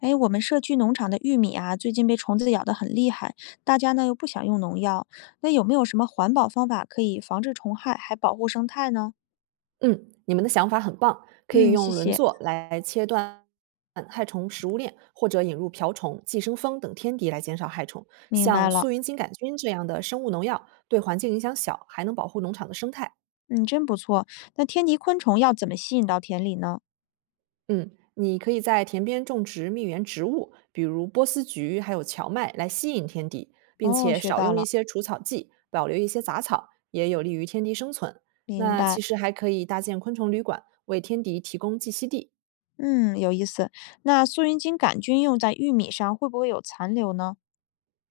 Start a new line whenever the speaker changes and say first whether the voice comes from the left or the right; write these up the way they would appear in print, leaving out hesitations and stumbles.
left: 哎，我们社区农场的玉米啊，最近被虫子咬得很厉害，大家呢又不想用农药，那有没有什么环保方法可以防治虫害，还保护生态呢？
right: 嗯，你们的想法很棒，可以
left: 嗯，谢
right: 用轮
left: 谢，
right: 作来切断害虫食物链，或者引入瓢虫、寄生蜂等天敌来减少害虫。
left: 明白
right: 像
left: 了。
right: 苏云金杆菌这样的生物农药，对环境影响小，还能保护农场的生态。
left: 嗯，真不错。那天敌昆虫要怎么吸引到田里呢？
right: 嗯，你可以在田边种植蜜源植物，比如波斯菊还有荞麦，来吸引天敌，并
left: 哦，
right: 且
left: 学
right: 少
left: 到
right: 用一
left: 了，
right: 些除草剂，保留一些杂草，也有利于天敌生存。
left: 明
right: 那
left: 白。
right: 其实还可以搭建昆虫旅馆，为天敌提供栖息地。
left: 嗯，有意思。那素云锦杆菌用在玉米上会不会有残留呢？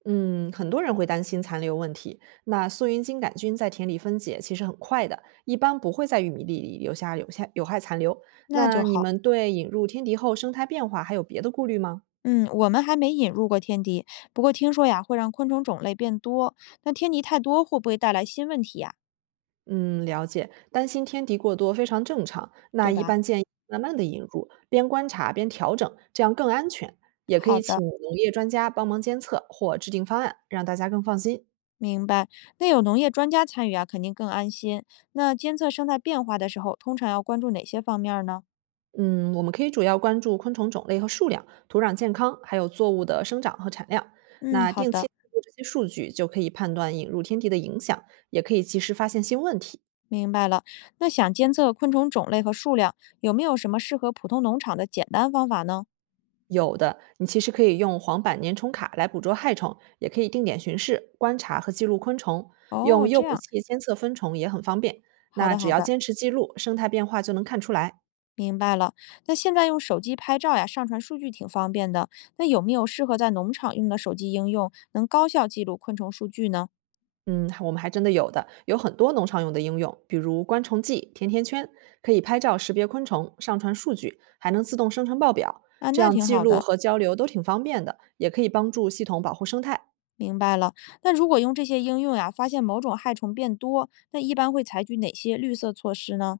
right: 嗯，很多人会担心残留问题。那素云金杆菌在田里分解其实很快的，一般不会在玉米粒里留下有下有害残留。
left: 那就
right: 那你
left: 好。
right: 们对引入天敌后生态变化还有别的顾虑吗？
left: 嗯，我们还没引入过天敌，不过听说呀会让昆虫种类变多，那天敌太多会不会带来新问题呀？
right: 嗯，了解，担心天敌过多非常正常。那
left: 对
right: 一
left: 吧？
right: 般建议慢慢的引入，边观察边调整，这样更安全。也可
left: 好
right: 以
left: 的，
right: 请农业专家帮忙监测或制定方案，让大家更放心。
left: 明白。那有农业专家参与啊，肯定更安心。那监测生态变化的时候，通常要关注哪些方面儿呢？
right: 嗯，我们可以主要关注昆虫种类和数量、土壤健康，还有作物的生长和产量。
left: 嗯，
right: 那
left: 好
right: 定期记
left: 的，
right: 录这些数据，就可以判断引入天敌的影响，也可以及时发现新问题。
left: 明白了。那想监测昆虫种类和数量，有没有什么适合普通农场的简单方法呢？
right: 有的，你其实可以用黄板粘虫卡来捕捉害虫，也可以定点巡视、观察和记录昆虫，用
left: 哦，
right: 诱
left: 这
right: 捕
left: 样，
right: 器监测分虫也很方便。
left: 好
right: 那
left: 的，
right: 只
left: 好
right: 要
left: 的，
right: 坚持记录，生态变化就能看出来。
left: 明白了。那现在用手机拍照呀，上传数据挺方便的。那有没有适合在农场用的手机应用，能高效记录昆虫数据呢？
right: 嗯，我们还真的有的，有很多农场用的应用，比如观虫记、甜甜圈，可以拍照识别昆虫，上传数据，还能自动生成报表，
left: 啊，
right: 这
left: 那
right: 样
left: 挺
right: 记
left: 好
right: 录
left: 的。
right: 和交流都挺方便的，也可以帮助系统保护生态。
left: 明白了。那如果用这些应用呀，发现某种害虫变多，那一般会采取哪些绿色措施呢？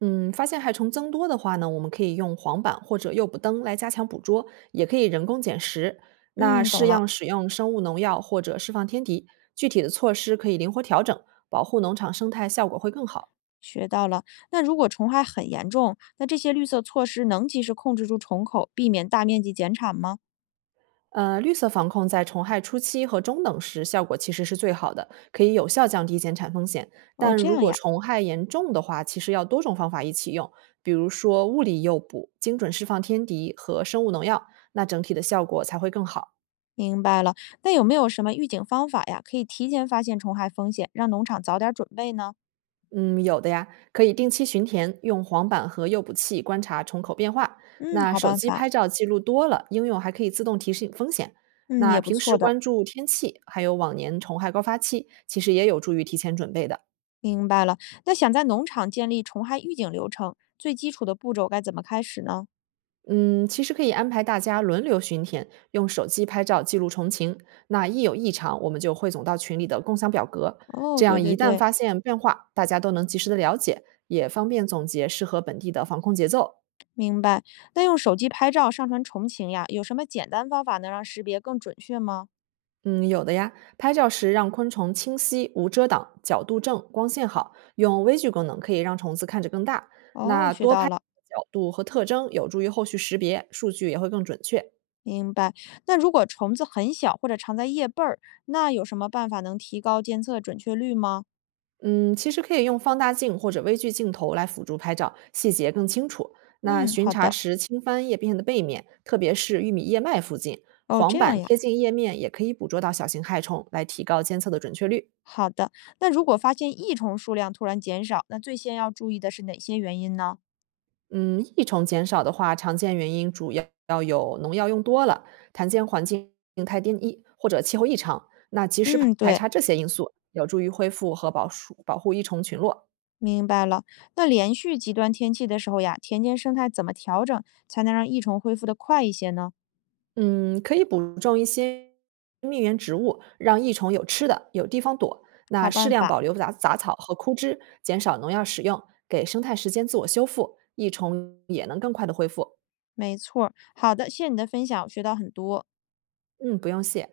right: 嗯，发现害虫增多的话呢，我们可以用黄板或者诱捕灯来加强捕捉，也可以人工捡食。那
left: 嗯，懂
right: 适
left: 了，
right: 样使用生物农药或者释放天敌，具体的措施可以灵活调整，保护农场生态效果会更好。
left: 学到了。那如果虫害很严重，那这些绿色措施能及时控制住虫口，避免大面积减产吗？
right: 绿色防控在虫害初期和中等时效果其实是最好的，可以有效降低减产风险。
left: 哦，
right: 但
left: 这
right: 如
left: 样
right: 果
left: 呀，
right: 虫害严重的话，其实要多种方法一起用，比如说物理诱捕、精准释放天敌和生物农药，那整体的效果才会更好。
left: 明白了。那有没有什么预警方法呀，可以提前发现虫害风险，让农场早点准备呢？
right: 嗯，有的呀，可以定期巡田，用黄板和诱捕器观察虫口变化。
left: 嗯，
right: 那
left: 好
right: 手
left: 办
right: 机
left: 法。
right: 拍照记录多了，应用还可以自动提醒风险。
left: 嗯，
right: 那
left: 也不
right: 平
left: 错
right: 时
left: 的。
right: 关注天气，还有往年虫害高发期，其实也有助于提前准备的。
left: 明白了。那想在农场建立虫害预警流程，最基础的步骤该怎么开始呢？
right: 嗯，其实可以安排大家轮流巡田，用手机拍照记录虫情。那一有异常，我们就汇总到群里的共享表格，
left: 哦，
right: 这
left: 对
right: 样
left: 对
right: 一旦
left: 对，
right: 发现变化，大家都能及时的了解，也方便总结适合本地的防控节奏。
left: 明白。那用手机拍照上传重情呀，有什么简单方法能让识别更准确吗？
right: 嗯，有的呀。拍照时让昆虫清晰、无遮挡，角度正、光线好，用微距功能可以让虫子看着更大。
left: 哦，
right: 那
left: 学
right: 多
left: 到
right: 拍
left: 了，
right: 角度和特征有助于后续识别，数据也会更准确。
left: 明白。那如果虫子很小或者藏在叶背儿，那有什么办法能提高监测准确率吗？
right: 嗯，其实可以用放大镜或者微距镜头来辅助拍照，细节更清楚。那
left: 嗯，
right: 巡
left: 好
right: 查
left: 的。
right: 时轻翻叶片的背面，特别是玉米叶脉附近，
left: 哦，这
right: 黄
left: 样
right: 板
left: 呀。
right: 贴近叶面也可以捕捉到小型害虫，来提高监测的准确率。
left: 好的。那如果发现益虫数量突然减少，那最先要注意的是哪些原因呢？
right: 嗯，益虫减少的话，常见原因主要要有农药用多了、弹间环境太单一或者气候异常。那及时
left: 嗯，
right: 排
left: 对，
right: 查这些因素，有助于恢复和保树保护益虫群落。
left: 明白了。那连续极端天气的时候呀，田间生态怎么调整才能让益虫恢复的快一些呢？
right: 嗯，可以补种一些蜜源植物，让益虫有吃的，有地方躲。那
left: 好
right: 适
left: 办
right: 量
left: 法。
right: 保留杂杂草和枯枝，减少农药使用，给生态时间自我修复，益虫也能更快的恢复。
left: 没错儿好的，谢谢你的分享，我学到很多。
right: 嗯，不用谢。